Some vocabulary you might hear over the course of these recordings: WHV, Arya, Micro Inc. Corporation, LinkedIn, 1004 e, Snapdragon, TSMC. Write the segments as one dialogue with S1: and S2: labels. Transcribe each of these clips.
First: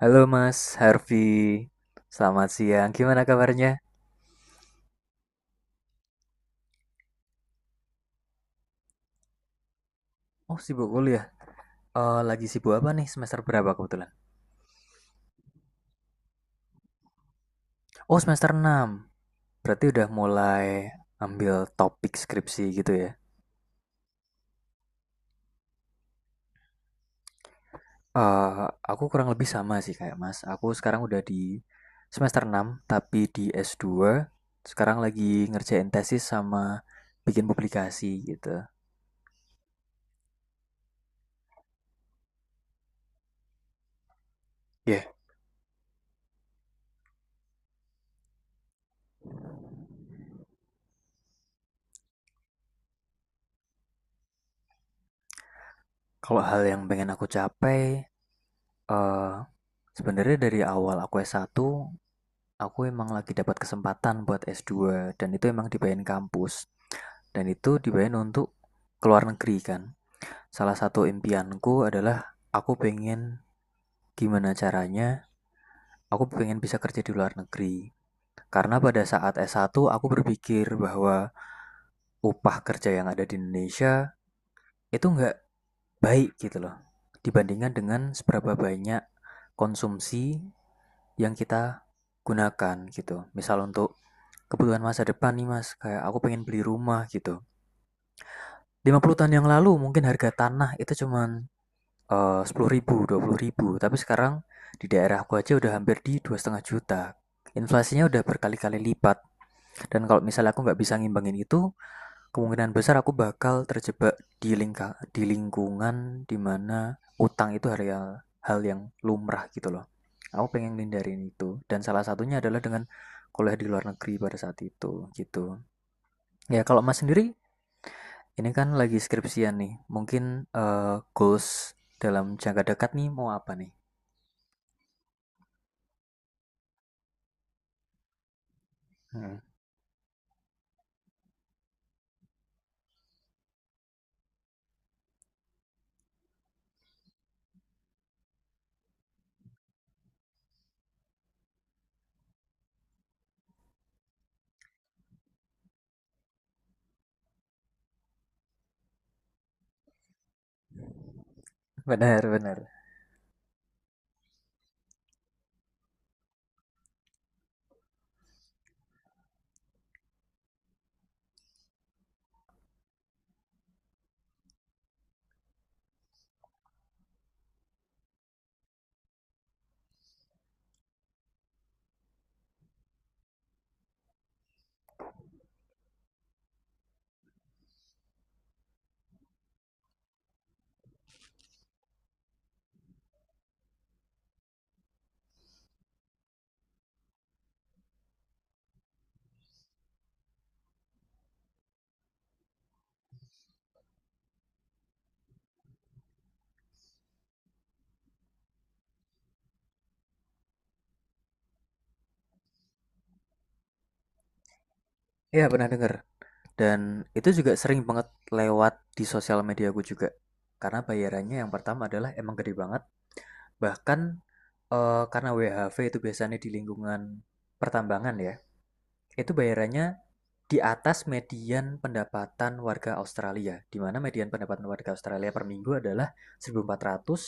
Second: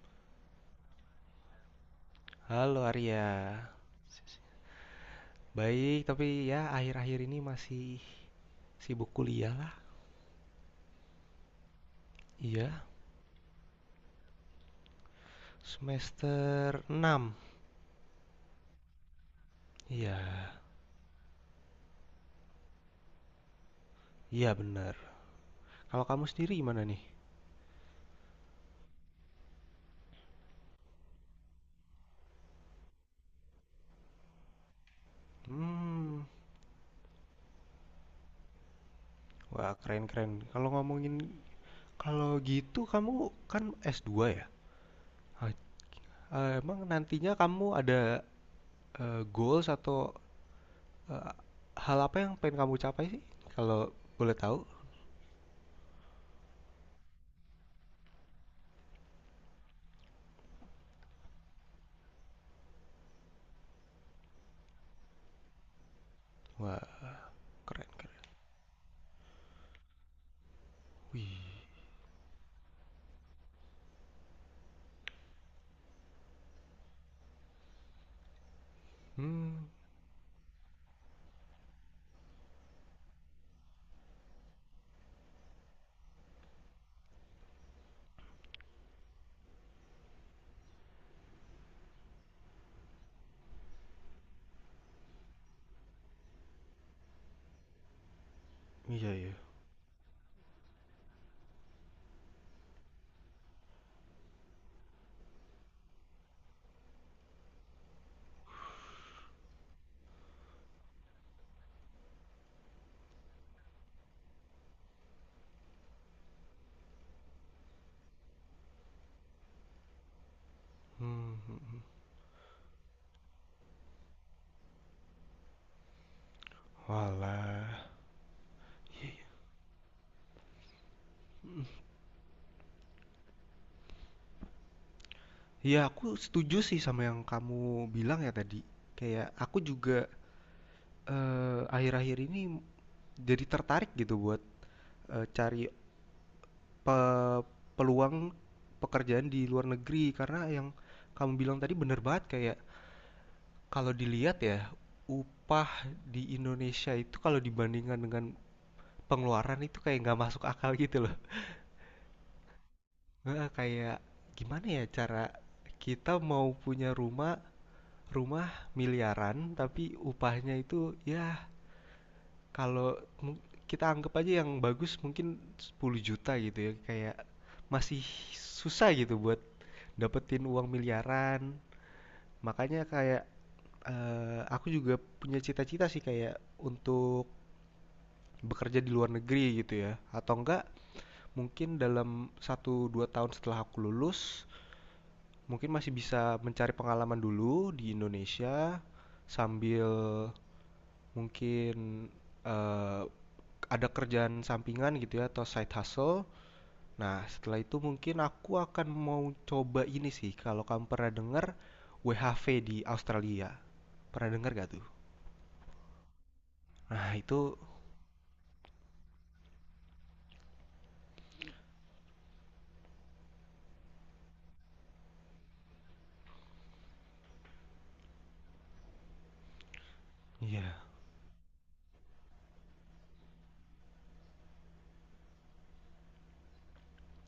S1: Halo Mas Harvey, selamat
S2: Halo
S1: siang. Gimana
S2: Arya,
S1: kabarnya?
S2: baik tapi ya akhir-akhir ini masih sibuk kuliah lah.
S1: Oh, sibuk kuliah. Lagi sibuk
S2: Iya,
S1: apa nih? Semester berapa kebetulan?
S2: semester 6.
S1: Oh, semester 6. Berarti udah
S2: Iya,
S1: mulai ambil topik skripsi gitu ya.
S2: iya bener. Kalau kamu sendiri gimana nih?
S1: Eh, aku kurang lebih sama sih kayak Mas. Aku sekarang udah di semester 6, tapi di S2. Sekarang lagi ngerjain
S2: Hmm,
S1: tesis sama bikin publikasi gitu.
S2: wah keren-keren. Kalau gitu kamu kan s dua ya?
S1: Ya, yeah.
S2: Ah, emang nantinya kamu ada goals atau eh, hal apa yang pengen kamu capai sih? Kalau boleh tahu?
S1: Kalau hal yang pengen aku capai, eh sebenarnya dari awal aku S1. Aku emang lagi dapat kesempatan buat S2 dan itu emang dibayarin kampus
S2: Wah,
S1: dan itu
S2: keren-keren.
S1: dibayarin untuk keluar negeri kan. Salah satu impianku adalah aku pengen gimana caranya aku pengen bisa kerja di luar negeri. Karena pada saat
S2: Hmm,
S1: S1 aku berpikir bahwa upah kerja yang ada di Indonesia itu nggak baik gitu loh. Dibandingkan dengan seberapa banyak konsumsi yang kita gunakan gitu. Misal untuk kebutuhan masa depan nih Mas, kayak aku pengen beli rumah gitu. lima
S2: iya
S1: puluh
S2: iya.
S1: tahun yang lalu mungkin harga tanah itu cuman 10.000, 20.000, tapi sekarang di daerah daerahku aja udah hampir di 2,5 juta. Inflasinya udah berkali-kali lipat, dan kalau misalnya aku nggak bisa ngimbangin itu, kemungkinan besar aku bakal terjebak di lingkungan dimana utang itu hal hal yang lumrah gitu loh. Aku pengen hindarin
S2: Hmm, hmm,
S1: itu,
S2: hmm.
S1: dan salah satunya adalah dengan kuliah di luar negeri pada saat itu gitu. Ya, kalau Mas sendiri
S2: Walah.
S1: ini kan lagi skripsian nih. Mungkin eh, goals dalam jangka dekat nih mau apa nih?
S2: Ya aku setuju sih sama yang kamu bilang ya tadi. Kayak
S1: Hmm,
S2: aku juga akhir-akhir ini jadi tertarik gitu buat cari pe- peluang pekerjaan di luar negeri karena yang kamu bilang tadi bener banget, kayak kalau dilihat ya upah di Indonesia itu kalau dibandingkan dengan pengeluaran itu kayak nggak masuk akal gitu loh.
S1: benar, benar.
S2: Nah, kayak gimana ya cara kita mau punya rumah rumah miliaran tapi upahnya itu ya kalau kita anggap aja yang bagus mungkin 10 juta gitu ya, kayak masih susah gitu buat dapetin uang miliaran. Makanya kayak aku juga punya cita-cita sih kayak untuk bekerja di luar negeri gitu ya, atau enggak mungkin dalam satu dua tahun setelah aku lulus mungkin masih bisa mencari pengalaman dulu di Indonesia sambil mungkin eh, ada kerjaan sampingan gitu ya atau side hustle. Nah, setelah itu mungkin aku akan mau coba ini sih. Kalau kamu pernah dengar WHV di Australia, pernah dengar gak tuh?
S1: Iya, pernah dengar. Dan
S2: Nah,
S1: itu juga
S2: itu
S1: sering banget lewat di sosial media aku juga. Karena bayarannya yang pertama adalah emang gede banget. Bahkan karena WHV itu biasanya di lingkungan pertambangan ya. Itu bayarannya di
S2: iya,
S1: atas median pendapatan warga Australia, di mana median pendapatan warga Australia per minggu adalah 1.400.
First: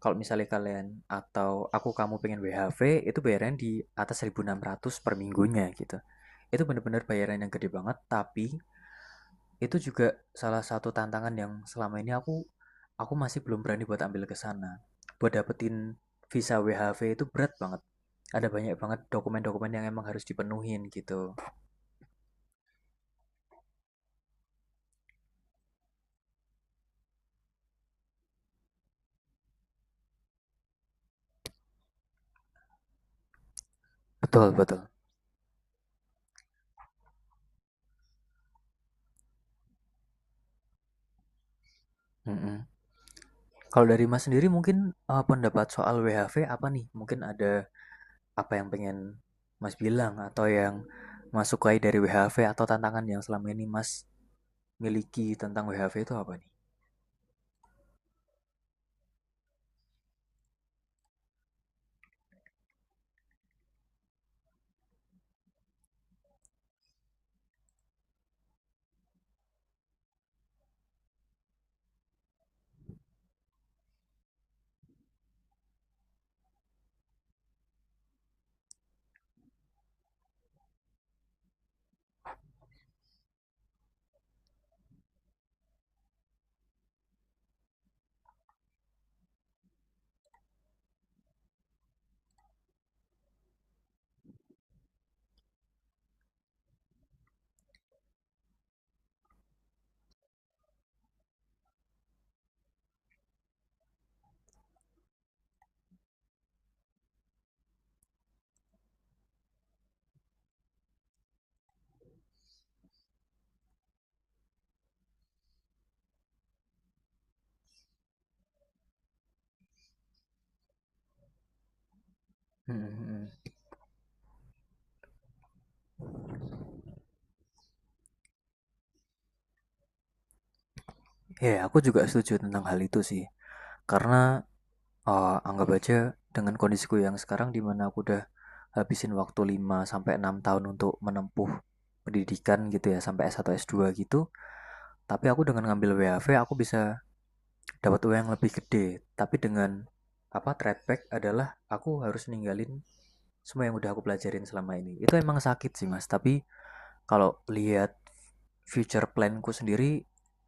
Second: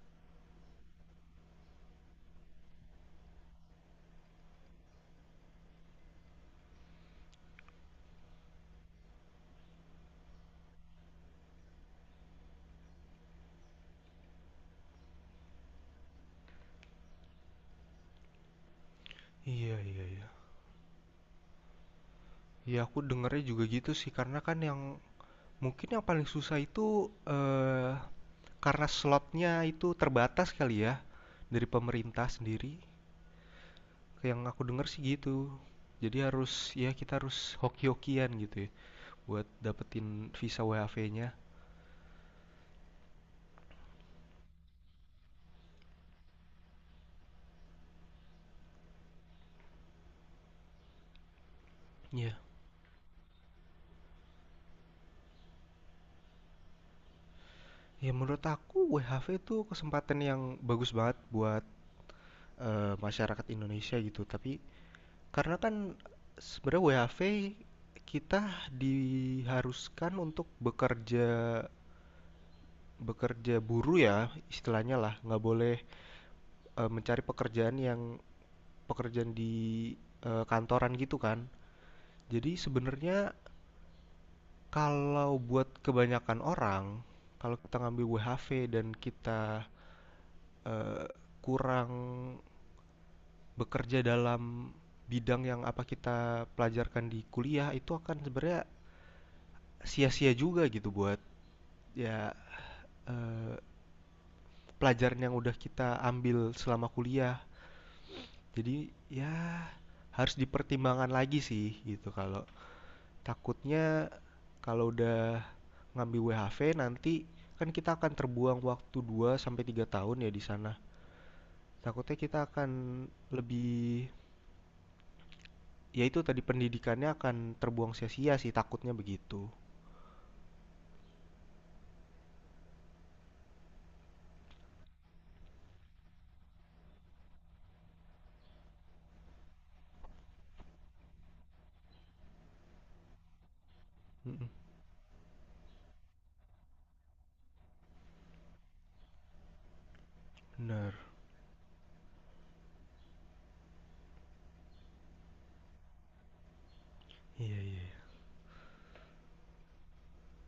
S1: Kalau misalnya kalian atau aku kamu pengen WHV, itu bayaran di atas 1.600 per minggunya gitu. Itu benar-benar bayaran yang gede banget, tapi itu juga salah satu tantangan yang selama ini aku masih belum berani buat ambil ke sana. Buat dapetin visa WHV itu berat banget. Ada banyak banget dokumen-dokumen
S2: iya,
S1: yang emang
S2: iya,
S1: harus
S2: iya.
S1: dipenuhin gitu.
S2: Ya aku dengernya juga gitu sih, karena kan yang mungkin yang paling susah itu karena slotnya itu terbatas kali ya dari pemerintah sendiri. Yang
S1: Betul,
S2: aku
S1: betul.
S2: dengar sih gitu. Jadi harus, ya kita harus hoki-hokian gitu ya buat dapetin visa WHV-nya.
S1: Mm-mm. Kalau dari Mas sendiri mungkin, pendapat soal WHV apa nih? Mungkin ada apa yang pengen Mas bilang atau yang Mas sukai dari
S2: Iya.
S1: WHV
S2: Yeah.
S1: atau tantangan yang selama ini Mas miliki tentang WHV itu apa nih?
S2: Ya menurut aku WHV itu kesempatan yang bagus banget buat masyarakat Indonesia gitu. Tapi karena kan sebenarnya WHV kita diharuskan untuk bekerja bekerja buruh ya istilahnya lah, nggak boleh mencari pekerjaan di kantoran gitu kan. Jadi sebenarnya kalau buat kebanyakan orang, kalau kita ngambil WHV dan kita eh, kurang bekerja dalam bidang yang apa kita pelajarkan di kuliah, itu akan sebenarnya sia-sia juga gitu buat ya pelajaran yang udah kita ambil selama kuliah. Jadi ya harus dipertimbangkan lagi sih gitu, kalau takutnya kalau udah ngambil WHV nanti kan kita akan terbuang waktu 2 sampai 3 tahun ya di sana. Takutnya kita akan
S1: Mhm mhm.
S2: lebih, ya itu tadi pendidikannya akan terbuang sia-sia sih, takutnya begitu.
S1: Ya, yeah, aku juga setuju tentang hal itu sih. Karena, anggap aja dengan kondisiku yang sekarang di mana aku udah habisin waktu 5 sampai 6 tahun untuk menempuh pendidikan gitu ya sampai S1 S2 gitu, tapi aku dengan ngambil WHV aku bisa dapat uang yang lebih gede tapi dengan apa trade
S2: Bener.
S1: back adalah aku harus ninggalin semua yang udah aku pelajarin selama ini itu emang sakit sih mas, tapi kalau
S2: Iya iya
S1: lihat
S2: iya.
S1: future planku sendiri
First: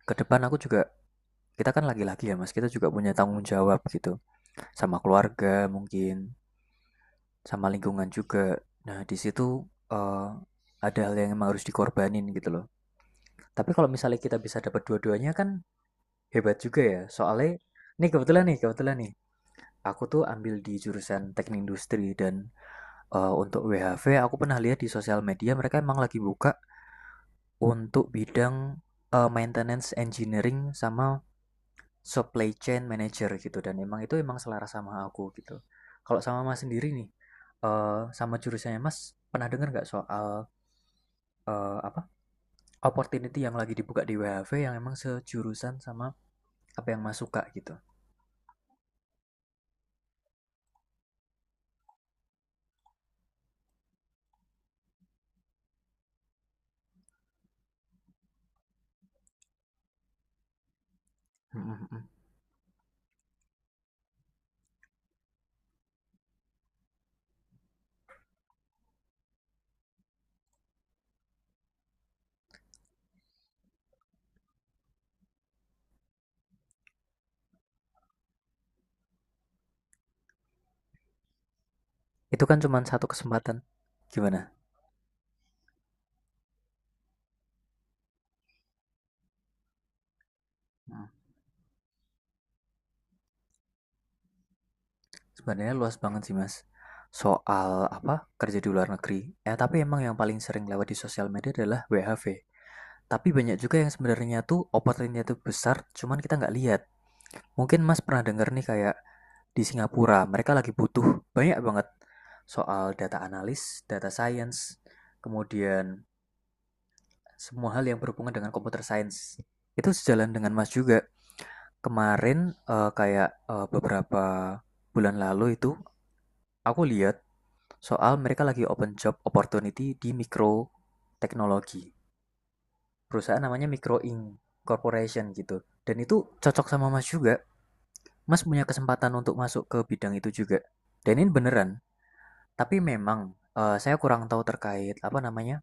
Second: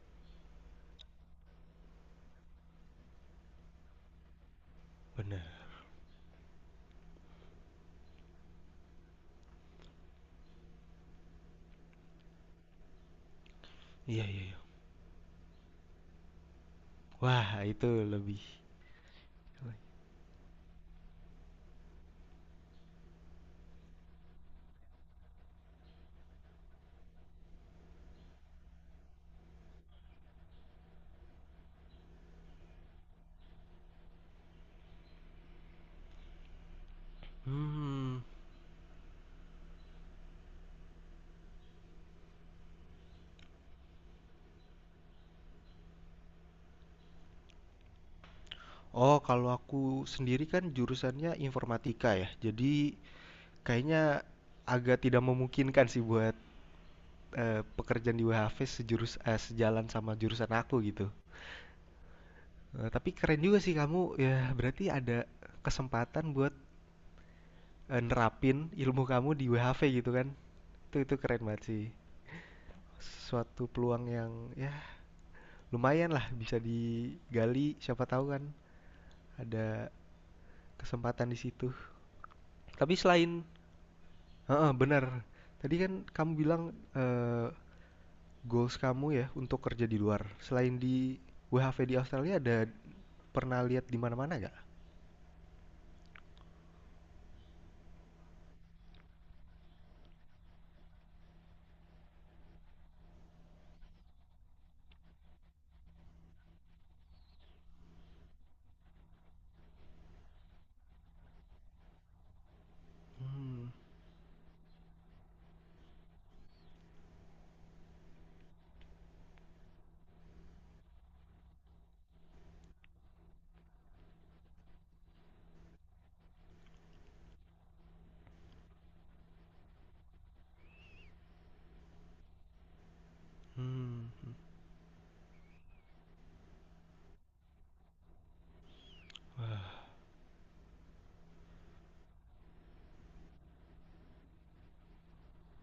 S1: ke depan aku juga kita kan laki-laki ya mas, kita juga punya tanggung jawab gitu sama
S2: Bener.
S1: keluarga mungkin sama lingkungan juga. Nah di situ eh, ada hal yang emang harus dikorbanin gitu loh, tapi kalau misalnya
S2: Iya
S1: kita
S2: iya. Iya.
S1: bisa dapat dua-duanya kan hebat juga ya
S2: Wah
S1: soalnya
S2: itu
S1: nih
S2: lebih.
S1: kebetulan nih kebetulan nih Aku tuh ambil di jurusan teknik industri dan untuk WHV aku pernah lihat di sosial media mereka emang lagi buka untuk bidang maintenance engineering sama supply chain manager gitu dan emang itu emang selaras sama aku gitu. Kalau sama Mas sendiri nih,
S2: Hmm.
S1: sama jurusannya Mas pernah dengar nggak soal eh, apa opportunity yang lagi dibuka di WHV yang emang sejurusan sama apa yang Mas suka gitu?
S2: Oh kalau aku sendiri kan jurusannya informatika ya. Jadi kayaknya agak tidak memungkinkan sih buat pekerjaan di WHV sejalan sama jurusan aku gitu.
S1: Mm, mm, mm.
S2: Eh, tapi keren juga sih kamu ya, berarti ada kesempatan buat nerapin ilmu kamu di WHV gitu kan. Itu keren banget sih. Suatu peluang yang ya lumayan lah, bisa digali, siapa tahu kan ada kesempatan di situ.
S1: Itu kan cuma
S2: Tapi
S1: satu
S2: selain,
S1: kesempatan. Gimana?
S2: heeh, benar, tadi kan kamu bilang goals kamu ya untuk kerja di luar, selain di WHV di Australia ada pernah lihat di mana-mana gak?
S1: Sebenarnya luas banget sih Mas, soal apa, kerja di luar negeri. Ya tapi emang yang paling sering lewat di sosial media adalah WHV. Tapi banyak juga yang sebenarnya tuh opportunity-nya tuh besar, cuman kita nggak lihat. Mungkin Mas pernah denger nih kayak di Singapura, mereka lagi butuh banyak banget soal data
S2: Hmm,
S1: analis, data science, kemudian semua hal yang berhubungan dengan computer science. Itu sejalan dengan Mas juga. Kemarin beberapa bulan lalu itu aku lihat soal mereka lagi open job opportunity di mikro teknologi. Perusahaan namanya Micro
S2: hmm,
S1: Inc. Corporation gitu. Dan itu cocok sama Mas juga. Mas punya kesempatan untuk masuk ke bidang itu juga. Dan ini beneran. Tapi memang saya kurang tahu terkait apa namanya.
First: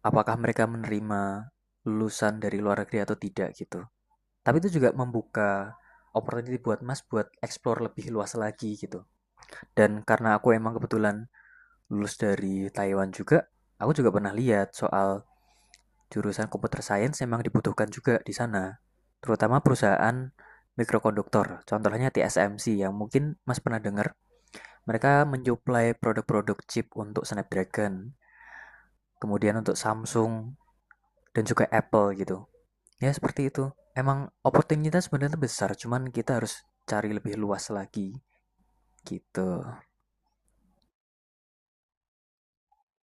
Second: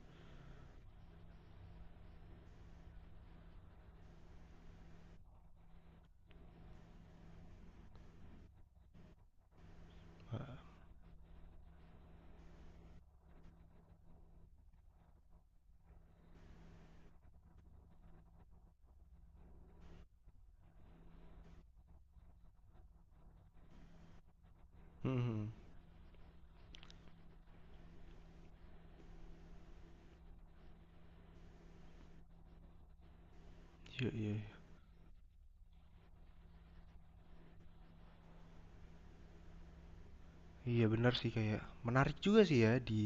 S1: Apakah mereka menerima lulusan dari luar negeri atau tidak gitu. Tapi itu juga membuka opportunity buat Mas buat explore lebih luas lagi gitu. Dan karena aku emang kebetulan lulus dari Taiwan juga, aku juga pernah lihat soal jurusan computer science memang dibutuhkan juga di sana. Terutama perusahaan mikrokonduktor, contohnya TSMC yang mungkin Mas pernah dengar,
S2: hmm,
S1: mereka
S2: hmm.
S1: mensuplai produk-produk chip untuk Snapdragon, kemudian untuk Samsung dan juga Apple gitu. Ya seperti itu.
S2: Iya iya
S1: Emang
S2: iya.
S1: opportunitas sebenarnya besar, cuman kita harus cari lebih luas lagi gitu.
S2: Iya benar sih, kayak menarik juga sih ya di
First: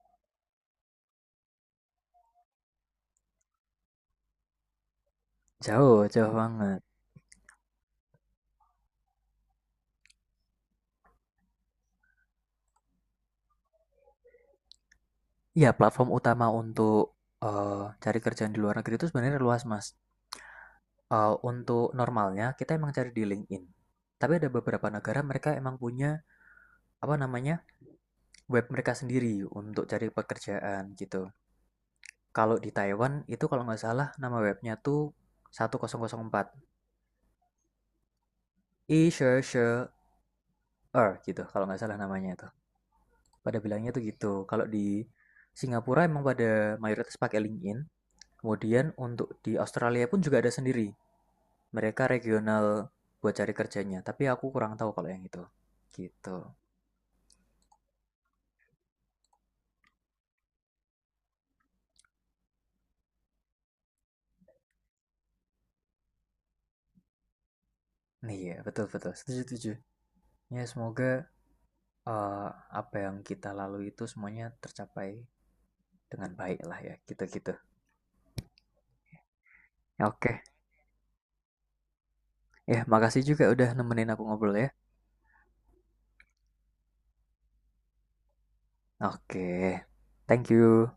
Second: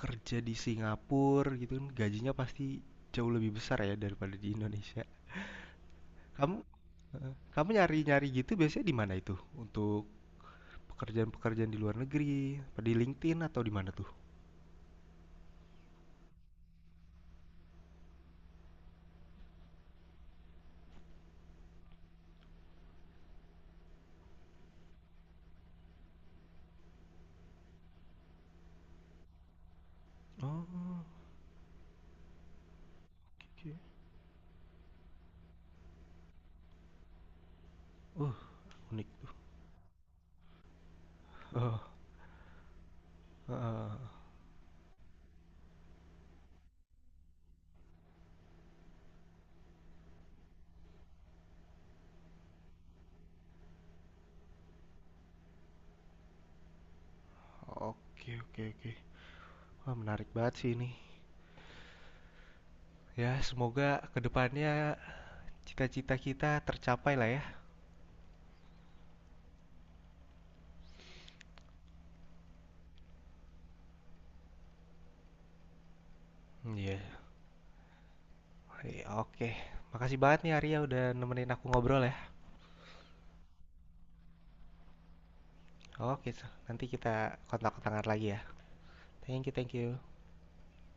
S2: kerja di Singapura gitu kan gajinya pasti jauh lebih besar ya daripada di Indonesia.
S1: Jauh, jauh
S2: Kamu,
S1: banget.
S2: heeh, kamu nyari-nyari gitu biasanya di mana itu? Untuk pekerjaan-pekerjaan di luar negeri, apa di LinkedIn atau di mana tuh?
S1: Iya, platform utama untuk cari kerjaan di luar negeri itu sebenarnya luas, Mas. Untuk normalnya kita emang cari di LinkedIn. Tapi ada beberapa negara mereka emang punya apa namanya web mereka sendiri untuk cari pekerjaan
S2: Oh,
S1: gitu. Kalau di Taiwan itu kalau
S2: oke.
S1: nggak salah nama webnya tuh 1004
S2: Uh, unik
S1: e
S2: tuh.
S1: gitu kalau nggak
S2: Oh,
S1: salah namanya itu. Pada bilangnya
S2: heeh.
S1: tuh gitu. Kalau di Singapura emang pada mayoritas pakai LinkedIn. Kemudian untuk di Australia pun juga ada sendiri mereka regional buat cari kerjanya, tapi aku kurang tahu kalau yang itu. Gitu.
S2: Oke oke oke. Wah, menarik banget sih ini. Ya, semoga kedepannya cita-cita kita tercapai lah ya.
S1: Iya betul-betul. Setuju, setuju. Ya, semoga eh, apa yang kita lalui itu semuanya tercapai dengan baik
S2: Hmm,
S1: lah ya,
S2: iya.
S1: gitu-gitu.
S2: Iya, oke.
S1: Ya,
S2: Makasih banget
S1: oke,
S2: nih Arya, udah nemenin aku ngobrol ya.
S1: ya makasih juga udah nemenin aku ngobrol ya.
S2: Oke, so nanti kita kontak-kontakan lagi ya. Thank you, thank
S1: Oke,
S2: you.
S1: thank you.